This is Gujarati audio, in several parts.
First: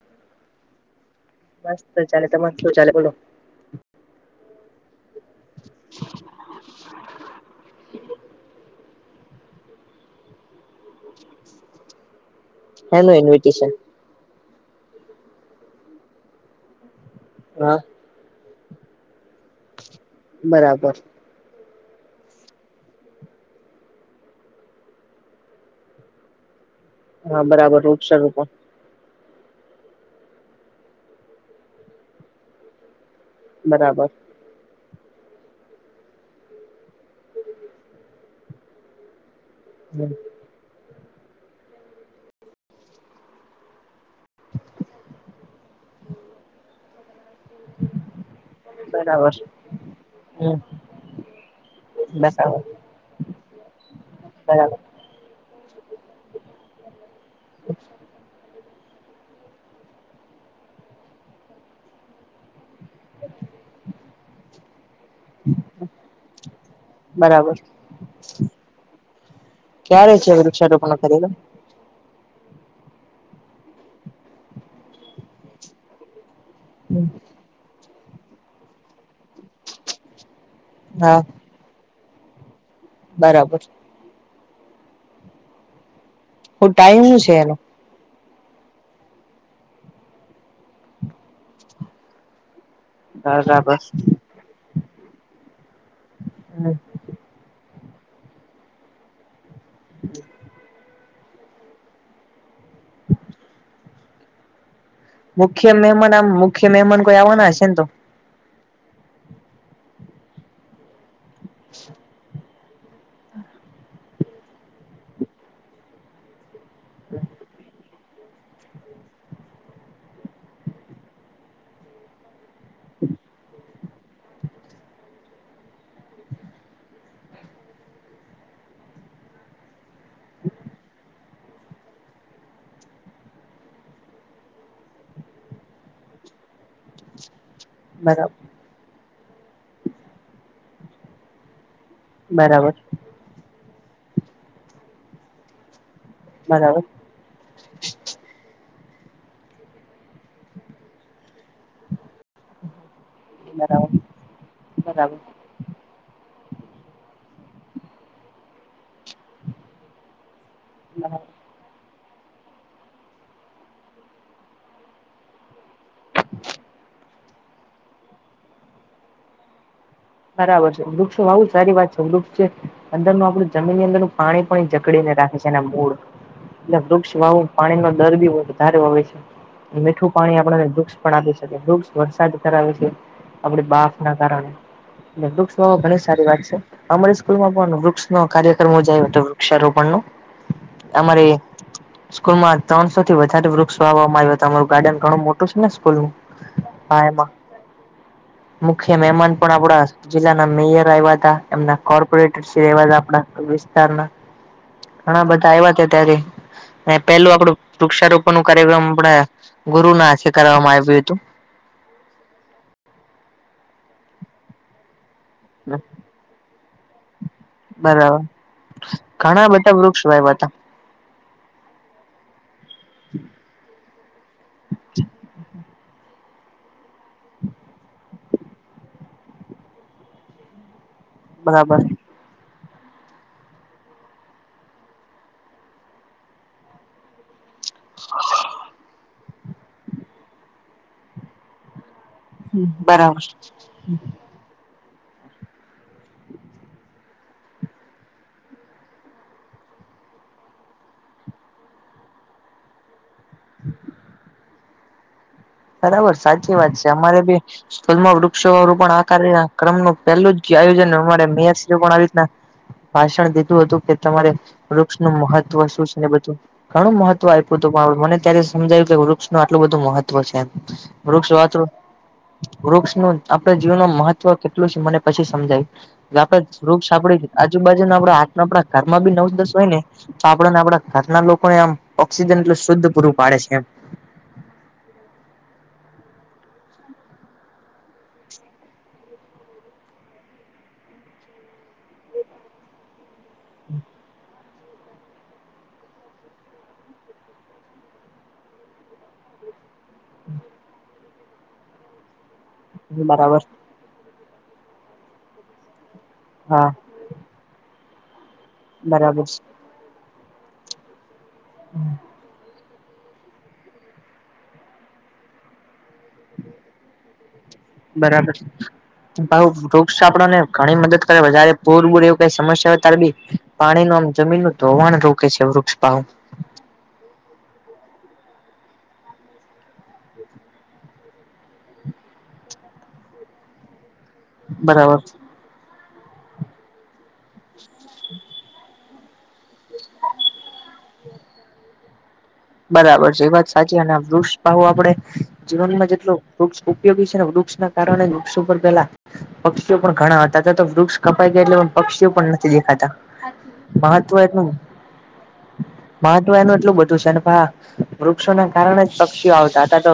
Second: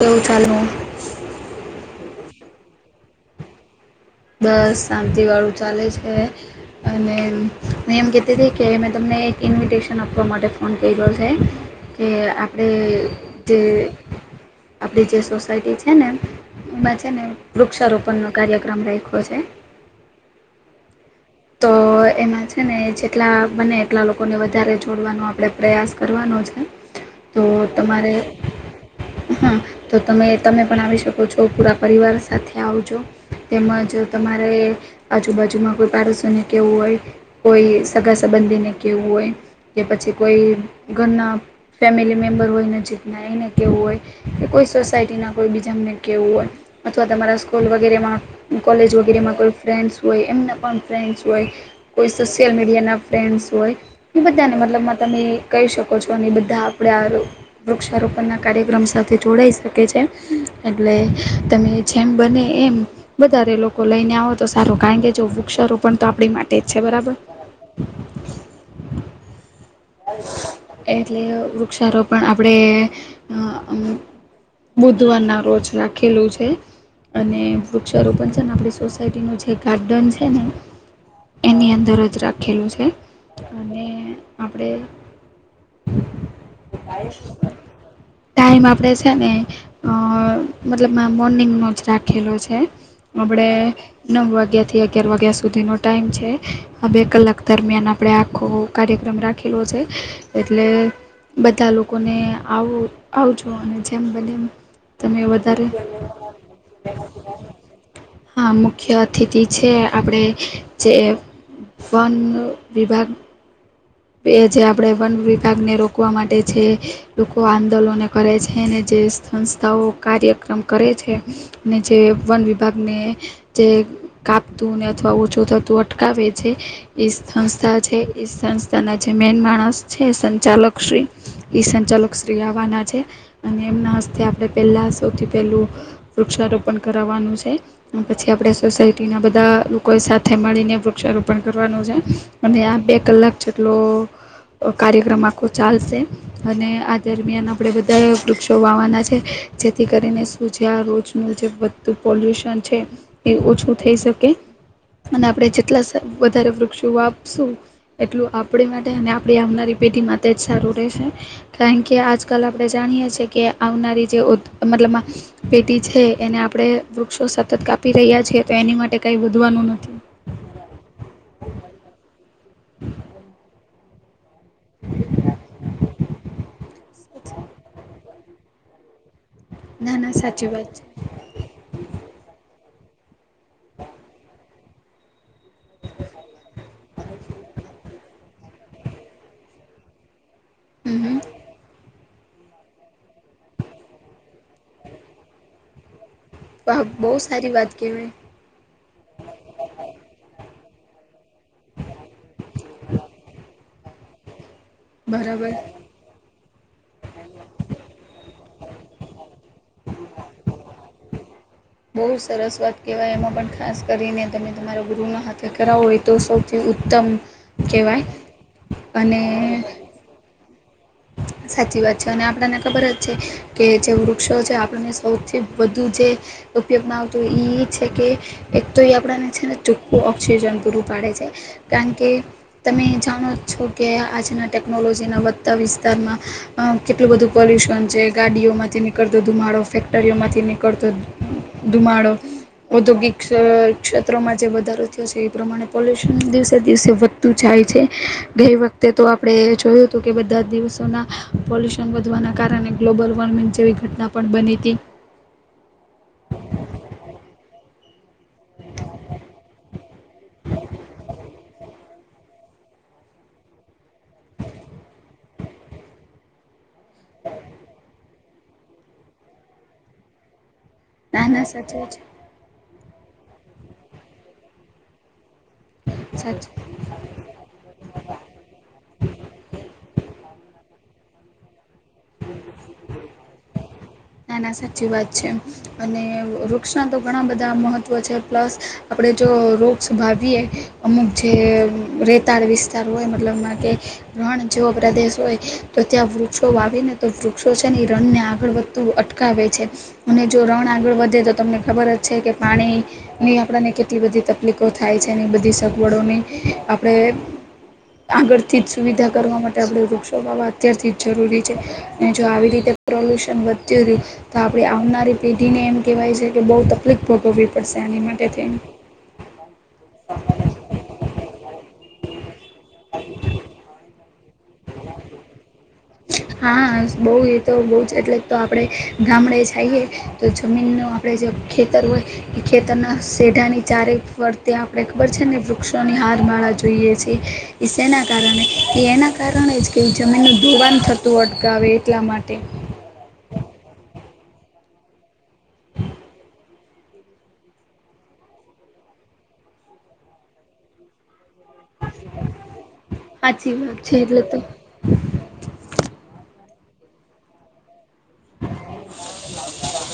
[unintelligible] ચાલું મસ્ત ચાલે તમારે કેવું ચાલે બોલો? બસ શાંતિ વાળું ચાલે છે અને મેં એમ કેહતી કે મેં તમને એક ઇન્વિટેશન આપવા માટે ફોન કર્યો છે કે આપણે હેનું જે ઇન્વિટેશન આપડી જે સોસાયટી છે ને એમાં છે ને હા વૃક્ષારોપણ નો કાર્યક્રમ રાખ્યો છે. બરાબર. તો એમાં છે ને જેટલા બને એટલા લોકોને વધારે જોડવાનો આપણે પ્રયાસ કરવાનો છે. તો હા બરાબર તમારે વૃક્ષારોપણ હા તો તમે તમે પણ આવી શકો છો પુરા પરિવાર સાથે આવજો. તેમજ પણ બરાબર તમારે આજુબાજુમાં કોઈ પડોશી ને કેવું હોય કોઈ સગા સંબંધીને કેવું હોય કે પછી હમ કોઈ ઘરના ફેમિલી મેમ્બર હોયને જીતનાયને કેવું હોય કે કોઈ સોસાયટી ના કોઈ બીજા એમને કેવું હોય અથવા તમારા સ્કૂલ વગેરેમાં, કોલેજ બરાબર વગેરેમાં કોઈ ફ્રેન્ડ્સ હોય એમને હમ પણ સોશિયલ બરાબર મીડિયાના ફ્રેન્ડ હોય, એ બધાને બરાબર મતલબ- - માં તમે કહી શકો છો, અને બધા આપણે આ વૃક્ષારોપણના કાર્યક્રમ સાથે જોડાઈશુ. એટલે તમે જેમ બને એમ વધારે લોકો લઈને આવતા. તો સારો, કારણ કે જો વૃક્ષારોપણ તો આપણી માટે જ છે, બરાબર. ક્યારે છે વૃક્ષારોપણ એટલે કરેલો વૃક્ષારોપણ પણ આપણે બુધવારના રોજ રાખેલું છે. અને વૃક્ષારોપણ છે ને, આપડી સોસાયટી નું જે ગાર્ડન છે ને. હા. એની અંદર જ રાખેલું છે, બરાબર અને આપણે- હું ટાઈમ હું છે એનો - ટાઈમ આપણે છે ને, મતલબ, મોર્નિંગનો જ રાખેલો છે. આપણે બરાબર નવ વાગ્યા થી અગયાર વાગ્યા સુધીનો ટાઈમ છે, હમ આ બે કલાક દરમિયાન આપણે આખો કાર્યક્રમ રાખી રાખેલો છે, એટલે બધા લોકોને આવ આવજો અને- - અ થ બલમ- - [unintelligible] મુખ્ય મહેમાન આમ, મુખ્ય મહેમાન કોઈ આવવાના હશે ને તો? હા, મુખ્ય અતિથિ છે, આપણે જે વન વિભાગ એ જે આપણે વન વિભાગને રોકવા માટે છે, લોકો આંદોલને કરે છે, અને જે સંસ્થાઓ કાર્યક્રમ કરે છે. ને જે વન વિભાગને- - જે કાપતું ને અથવા ઓછું થતું અટકાવે છે. સંસ્થા છે, સંસ્થા ના જે મેન માણસ છે, સંચાલક શ્રી‌. ઈ સંચાલક શ્રી આવવાના છે, અને એમના હસ્તે આપડે પેલા સૌથી પેલું- - વૃક્ષારોપણ કરવવાનું છે. પછી બરાબર આપડે સોસાયટી ના બધા લોકો સાથે મળીને વૃક્ષારોપણ કરવાનું છે. અને બરાબર આ બે કલાક જેટલો કાર્યક્રમ આખો ચાલશે. અને બરાબર આ દરમિયાન આપડે બધા વ જોવાવાના છે, જેથી કરીને શું જે આ રોજનું જે પોલ્યુશન છે, એ ઓછું થઈ બરાબર શકે, બરાબર અને આપણે જેટલા- - વધારે વૃક્ષો વાવીશું, એટલું આપણી માટે અને આપણી આવનારી પેઢીમાં- - તે જ સારું રહેશે, બરાબર કારણ કે આજ આજકાલ આપણે જાણીએ છીએ કે, આવનારી જે મતલબ પેટી છે, એને આપણે વૃક્ષો સતત કાપી રહ્યા છીએ, તો એની માટે કઈ વધવાનું નથી. બરાબર છે, વૃક્ષો વાવવું સારી વાત છે. વૃક્ષ છે અંદરનું આપણું જમીનની અંદર- - પાણી પણ જકડીને રાખે છે, એના મૂળ- - એટલે વૃક્ષ વાવું પાણી નો દર બી વધારે હોય છે. ના મીઠું ના પાણી સાચી આપણને વાત છે વૃક્ષ પણ આપી શકે, વૃક્ષ વરસાદ ધરાવે છે, આપડી બાફ ના કારણે. વૃક્ષ વાવવા ઘણી સારી વાત છે. અમારી સ્કૂલમાં પણ વૃક્ષ ન કાર્ય- - જાય હતો, વૃક્ષારોપણ ન હમ હમ અમારે- - સ્કૂલ માં ત્રણસો થી વધારે વૃક્ષ વાવવામાં આવ્યા હતા, મારું ગાર્ડન ઘણું મોટું છે ને સ્કૂલ નું. બ બહુ સારી વાત કેવાય. મુખ્ય મહેમાન પણ આપડા જિલ્લાના મેયર આવ્યા હતા. એમના કોર્પોરેટર એવા આપડા વિસ્તારના ઘણા બધા બરાબર આવ્યા હતા ત્યારે. પેલું આપડું વૃક્ષારોપણ નું કાર્યક્રમ આપડા ગુરુ ના હાથે કરવામાં આવ્યું હતું. બહુ સરસ વાત કહેવાય. એમાં પણ ખાસ કરીને તમે તમારા ગૃહ ના હાથ કરવા હોય તો સૌથી ઉત્તમ કહેવાય, અને- - વૃક્ષો વાવવા જઈએ. સાચી વાત છે, અને આપણને ખબર જ છે. કે જે વૃક્ષો છે, આપણને સૌથી વધુ જે ઉપયોગમાં આવતો એ છે કે, એક તો એ આપણને છે ને ચોખ્ખું ઓક્સિજન પૂરું પાડે છે. બરાબર કારણ કે તમે જાણો છો કે આજના ટેકનોલોજીના વધતા વિસ્તારમાં અ કેટલું બધું પોલ્યુશન છે, ગાડીઓમાંથી નીકળ તો ધુમાડો ફેક્ટરીઓ માંથી નીકળતો ધુમાડો ઔદ્યોગિક બરાબર ક્ષ ક્ષેત્રોમાં જે વધારો થયો છે, એ પ્રમાણે પોલ્યુશન દિવસે દિવસે વધતું જાય છે, ગઈ વ તે તો આપણે જોયું હતું કે બધા જ દિવસોના પોલ્યુશન વધવાના કારણે ગ્લોબલ વોર્મિંગ જેવી ઘટના પણ બનીતી બરાબર સાચી વાત છે, અમારે બી સ્થુમાં વૃક્ષરોપણ આ કાર્ય ક્રમનું પહેલું જ આયોજન અમારે મેયર આવી રીતના ભાષણ દીધું હતું કે તમારે વૃક્ષનું મહત્વ શું છે, ને બધું ઘણું મહત્વ આપ્યું હતું પણ મને ત્યારે સમજાયું કે વૃક્ષનું આટલું બધું મહત્વ છે, એમ ના વૃક્ષ ના વાતરુ સાચું જ વૃક્ષનું આપણા જીવનમાં મહત્વ કેટલું છે, મને પછી સમજાયુ આપડે સાચું વૃક્ષ આપડે આજુબાજુના આપ આ આપણા ઘરમાં બી નવ દસ હોય ને તો આપને આપડા ઘરના લોકોને આમ ઓક્સિજન એટલુ શુદ્ધ પૂરું પાડે છે, એમ ના ના સાચી વાત છે. અને વૃક્ષના તો ઘણા બધા મહત્ત્વ છે, પ્લસ આપણે જો વૃક્ષ વાવીએ અમુક જે રેતાળ વિસ્ તાર હોય મતલબ કે રણ જેવો પ્રદેશ હોય તો ત્યાં વૃક્ષો વાવી ન તો વૃક્ષો છે, ને એ રણને આગળ વધતું અટકાવે છે. અને જો રણ આગળ વધે તો તમને ખબર છે, કે એમ પાણીની બરાબર આપણને કેટલી બધી તકલીફો થાય છે, એની બધી સગવડોની હા. આપડે આગળથી જ સુવિધા બરાબર કરવા છે માટે આપણે વૃક્ષો વાવા અત્યારથી જ જરૂરી છે. અને જો આવી રીતે પ્રોલ્યુશન વધ્યું રહ્યું તો આપણે આવનારી પેઢીને એમ કેવાય છે, કે બો તકલીફ ભોગવવી પડશે આની માટે બરાબર થઈ ને વૃક્ષ આપણને ઘણી મદદ કરે વધારે પૂરબૂર એવું કઈ સમસ્યા હોય ત્યારે બી પાણી નુ આમ જમીન નુ ધોવાણ રોકે છે, વૃક્ષપાવ હા બો એ તો બો જ એટલે તો આપડે ગામડે જાયએ તો જમીન નુ આપડે જે ખેતર હોય એ ખેતરના સેઢાની ચારે વર્તે આપડે બરાબર ખબર છે, ને વૃક્ષોની હાર માળા જોઈએ છે. એ સેના કારણે એ એના કારણે જ કે જમીનનું ધોવાન થતું અટકાવે એટલા માટે બરાબર છે, એ વાત સાચી અને વૃક્ષપાવ આપણે જીવનમાં જેટલું વૃક્ષ ઉપયોગી છે, ને વૃક્ષના કારણે વૃક્ષ ઉપર પેલા પક્ષીઓ પણ ઘણા હતાતા તો વૃક્ષ કપાઈ ગયા એટલે પક્ષીઓ પણ નથી દેખાતા સાચી વાત છે મહત્વ એટલે તો એટલુ મહત્વ એનું એટલું બધું છે, ને પા વૃક્ષોના કારણે જ પક્ષીઓ આવતા હતા તો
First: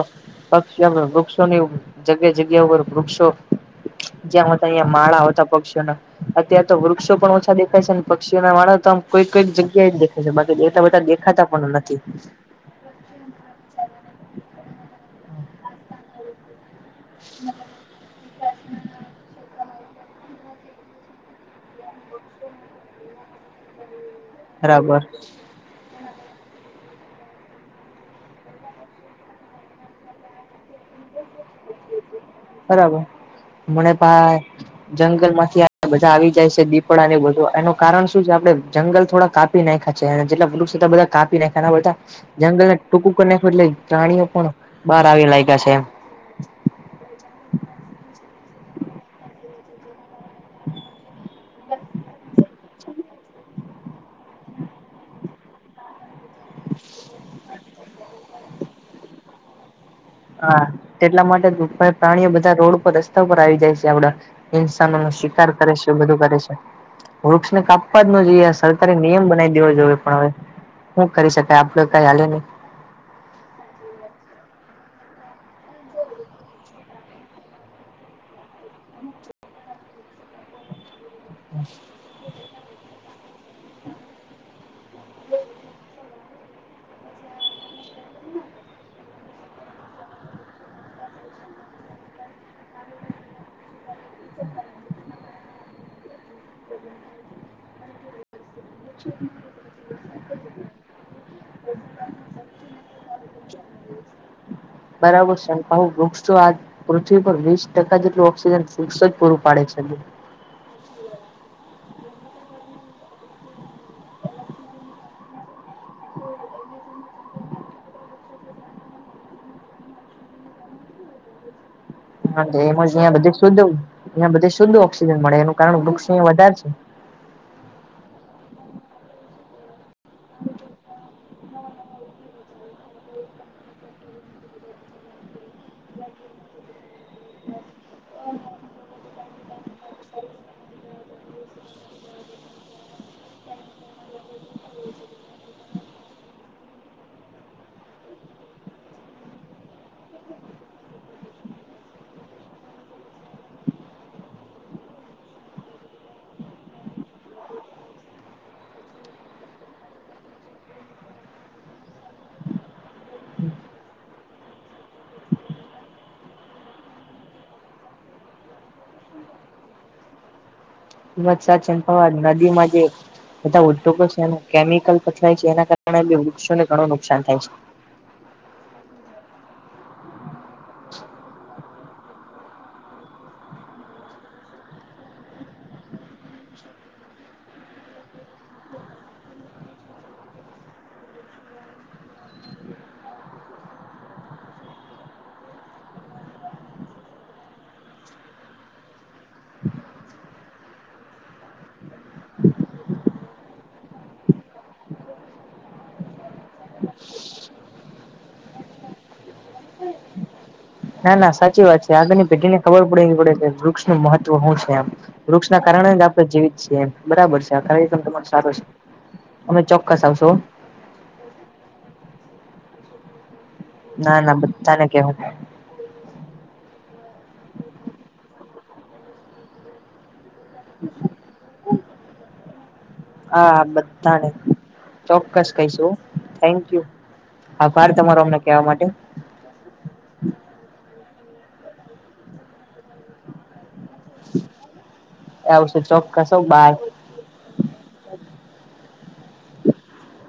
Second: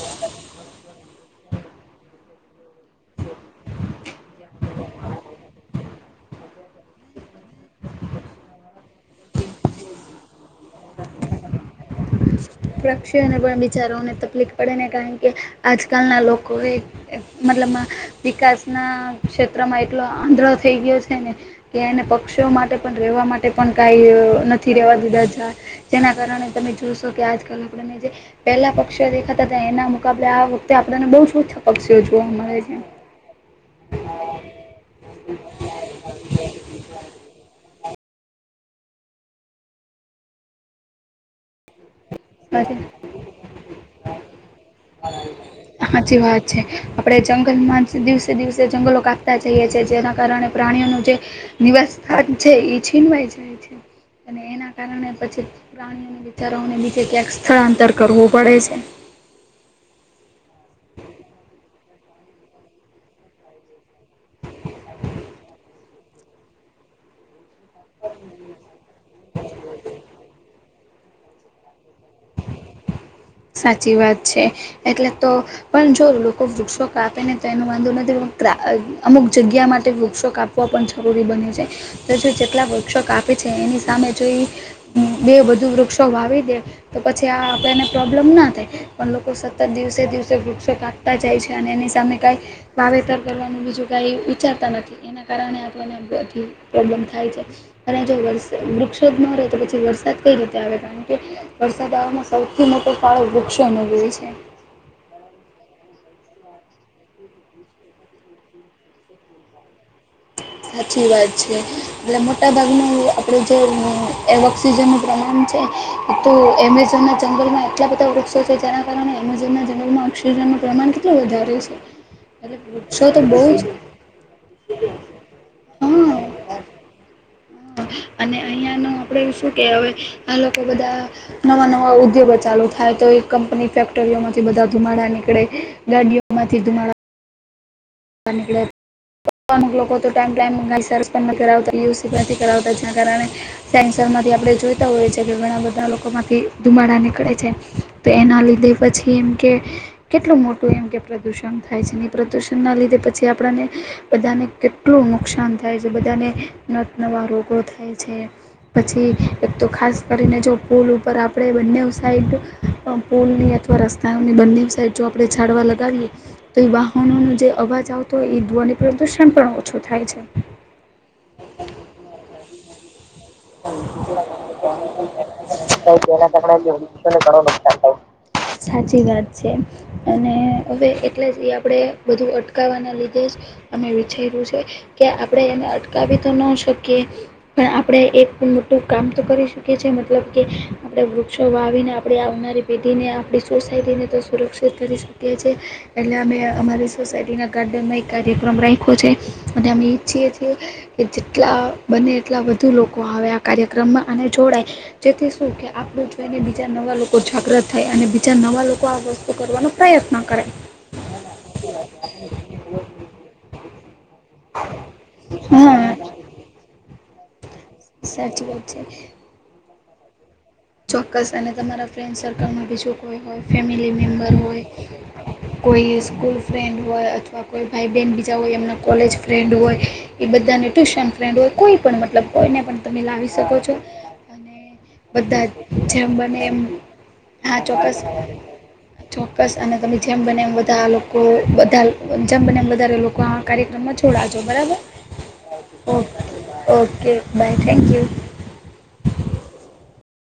પક્ષી વૃક્ષોની જગ્યા જગ્યા ઉપર વૃક્ષો જ્યાંતા અયાયા માળા હતા પક્ષીના અત્યારે તો વૃક્ષો પણ ઓછા દેખાય છે, ને પક્ષીને વાળા તો આમ કોઈ કઈક જગ્યાએ દે બાકી બેઠા બેઠા દેખાતા પણ નથી. પક્ષીને પણ બિચારાને તકલીફ પડેને કારણ કે આજકાલના લોકોએ મતલબમા વિકાસના ક્ષેત્રમાં એટલો આંધળો થઈ ગયો છે, ને કે એને પક્ષીઓ માટે પણ રહેેવા માટે પણ કાય નથી રેવા બરાબર દીધા જા જેના કારણે તમે જોશો કે આજ કાલ આપણે જે પહેલા પક્ષી દેખાતાતા એના મુકાબલે આ વખતે આપને બોવ જ ઓછા પક્ષીઓ જોવા મળે છે. બરાબર મને પા જંગલમાંથી બધા આવી જાય છે દીપડા બધું એનું કારણ શું છે આપડે જંગલ થોડાક કાપ પિ ના છે જેટલા વૃક્ષ હતા બધા જંગલને છે. ટૂંકું કરી નાખુ એટલે પ્રાણીઓ પણ બહાર આવી લાગ્યા છે. સાચી વાત છે, આપણે જંગલમાં જ દિવસે દિવસે જંગલો કાપતા જઈએ છિએ જેના કારણે પ્રાણીઓનું જે નિવાસ સ્થાન છે, એ છીનવાય છે. [inaudible] [inaudible] એના કારણે પછી પ્રાણીઓના વિચારાને નીચે ક્યાંક સ્થળાંતર કરવું પડે છે. હા એટલા માટે પ્રાણીઓ બધા રોડ પર રસ્તા ઉપર આવી જાય છે આપડા ઇન્સાનોનો શિકાર કરે છે બધું કરે છે વૃક્ષને કાપવા જ ન જોઈએ, સરકારે નિયમ બનાવી દેવો જોઈએ, પણ હવે શું કરી શકાય આપડે કઈ હાલે નહી સાચી વાત છે, એટલે તો પણ જો લોકો વૃક્ષો કાપે ને તો એનો વાંધો નથી પણ અમુક જગ્યા માટે વૃક્ષો કાપે પણ જરૂરી બને છે જો જેટલા વુક્ષો કાપે છે એની સામે જો બે બધું વૃક્ષો વાવી દે તો પછી આ આપણેને પ્રોબ્લેમ ના થાય પણ લોકો સતત દિવસે દિવસે વૃક્ષો કાપતા જાય છે અને એની સામે કાંઈ વાવેતર પહેલાનું બીજું કઇ વિચારતા નથી એના કારણે આ તને બધી પ્રોબ્લેમ થાય છે અને જો વ વૃક્ષો જ ન રહે તો પછી વરસાદ કઈ રીતે આવે કારણ કે વરસાદ આવવામાં સૌ- -થી ફાળો વૃક્ષોનો હોય છે. બરાબર છે વુક્ષ તો આજ પૃથ્વી પર વીસ ટકા જેટલું ઓક્સિજન વુક્ષો જ પૂરું પાડે છે‌. સાચી વાત છે. એટલે મોટા ભાગનું આપડું જે એર ઓક્સિજનનું પ્રમાણ છે. તો એમેઝોનના જંગલમાં એટલા બધા વૃક્ષો છે જેના કારણે એમેઝોનના જંગલમાં ઓક્સિજનનું પ્રમાણ એટલુ વધારે છે. એટલે એમાં જ વૃક્ષો તો બધ બહુ જ શુદ્ધ અ બધે શુદ્ધ ઓક્સિજન મળે એનું કાર વૃક્ષો હા વધારે છે‌ અને અહીંયાનું આપણે શું કે હવે આ લોકો બધા નવા નવા ઉદ્યોગો ચાલુ થાય તો એ કંપની ફેક્ટરીઓમાંથી બધા ધુમાડા નીકળે, ગાડીઓમાંથી ધુમાડા [inaudible] [inaudible] [inaudible] અમુક લોકો ટાઈમ ટાઈમ પણ સર્વિસ નથી કરાવતા નથી કરાવતા જેના કારણે સેનન્સર માંથી આપણે જોઈતા હોઈ છી કે ઘણા બધા લોકો માંથી ધુમાડા નીકળે છે. તો એના લીધે પછી એમ કે કેટલું મોટું એમ કે પ્રદૂષણ થાય છે ને પ્રદુષણના લીધે તે પછી આપણાને બધાને કેટલું નુકસાન થાય છે બધાને નતનવા રોગો થાય છે. પછી એક તો ખાસ કરીને જો પુલ ઉપર આપણે બંને સાઈડ પણ પુલ ની અથવા રસ્તાઓની બંનેની સાઈડ જો આપણે છાડવા લગાવીએ તો એ વાહનો જે અવાજ આવતો હોય એ જોવા નહીં પરંતુ શણકણ ઓછો થાય છે ઇ વાત સાચી નદીમાંજ બધા ઉદ્યોગો છે કેમિકલ પથરાય છે એના કારણે વૃક્ષોને ઘણું નુકસાન થાય છે. સાચી વાત છે. અને હવે એટલે જ એ આપણેે બધું અટકાવવાના લીધે અમે વિચાર્યું છે કે આપણે એને અટકાવી તો ન શકીએ પણ આપણે એક મોટું કામ તો કરી શકી છે મતલબ કે આપડે વૃક્ષો વાવીને આપણેે આવનારી પેઢીને આપણી સોસાયટીને તો સુરક્ષિત કરી શકીએ છીએ. એટલે અમે અમારી સોસાયટીના ગાર્ડનમાં એક કાર્યક્રમ રાખ્યો છે અને અમે ઈચ્છીએ છીએ. કે જેટલા બને એટલા વધુ લોકો આવે આ કાર્યક્રમમાં આ જોડાય જેથી શું કે આપણું ઈને બીજા નવા લોકો જાગ્રત થયા અને બીજા નવા લોકો આ વસ્તુ કરવાનો પ્રયત્ન કરે. ના ના સાચી વાત છે. આગળની પેઢી ને ખબર પડેવી પડે કે વૃક્ષનું મહત્વ શું છે એમ. વૃક્ષ ના કારણે હા. જ આપણે જીવીત છીએ એમ. બરાબર છે આખરે તમાર સાચી સારો છે વાત અમે ચોક્કસ આવશો હો. ચોક્કસ અને તમારા ફ્રેન્ડ સર્કલમાં બીજું કોઈ હોય ફેમિલી ના ના મેમ્બર બધાને કેવું હોય કોઈ સ્કૂલ ફ્રેન્ડ હોય અથવા કોઈ ભાઈ બહેન બીજા હોય એમના કોલેજ ફ્રેન્ડ હોય એ બધાને ટ્યુશન ફ્રેન્ડ હોય કોઈ પણ મતલબ કોઈને પણ તમે લાવી શકો હા છો, બધાને બધા જ ચોક્કસ કહીશું જેમ બને એમ, થેન્ક યુ હા આભાર ચોક્કસ. તમારો અમને કહેવા માટે ચોક્કસ અને તમે જેમ બને એમ બધા લોકો બધા જેમ બને એમ વધારે લોકો આ કાર્યક્રમમાં જ છોડાજો બરાબર? આવશું ઓકે, ચોક્કસ હો બાય. Okay, bye, thank you.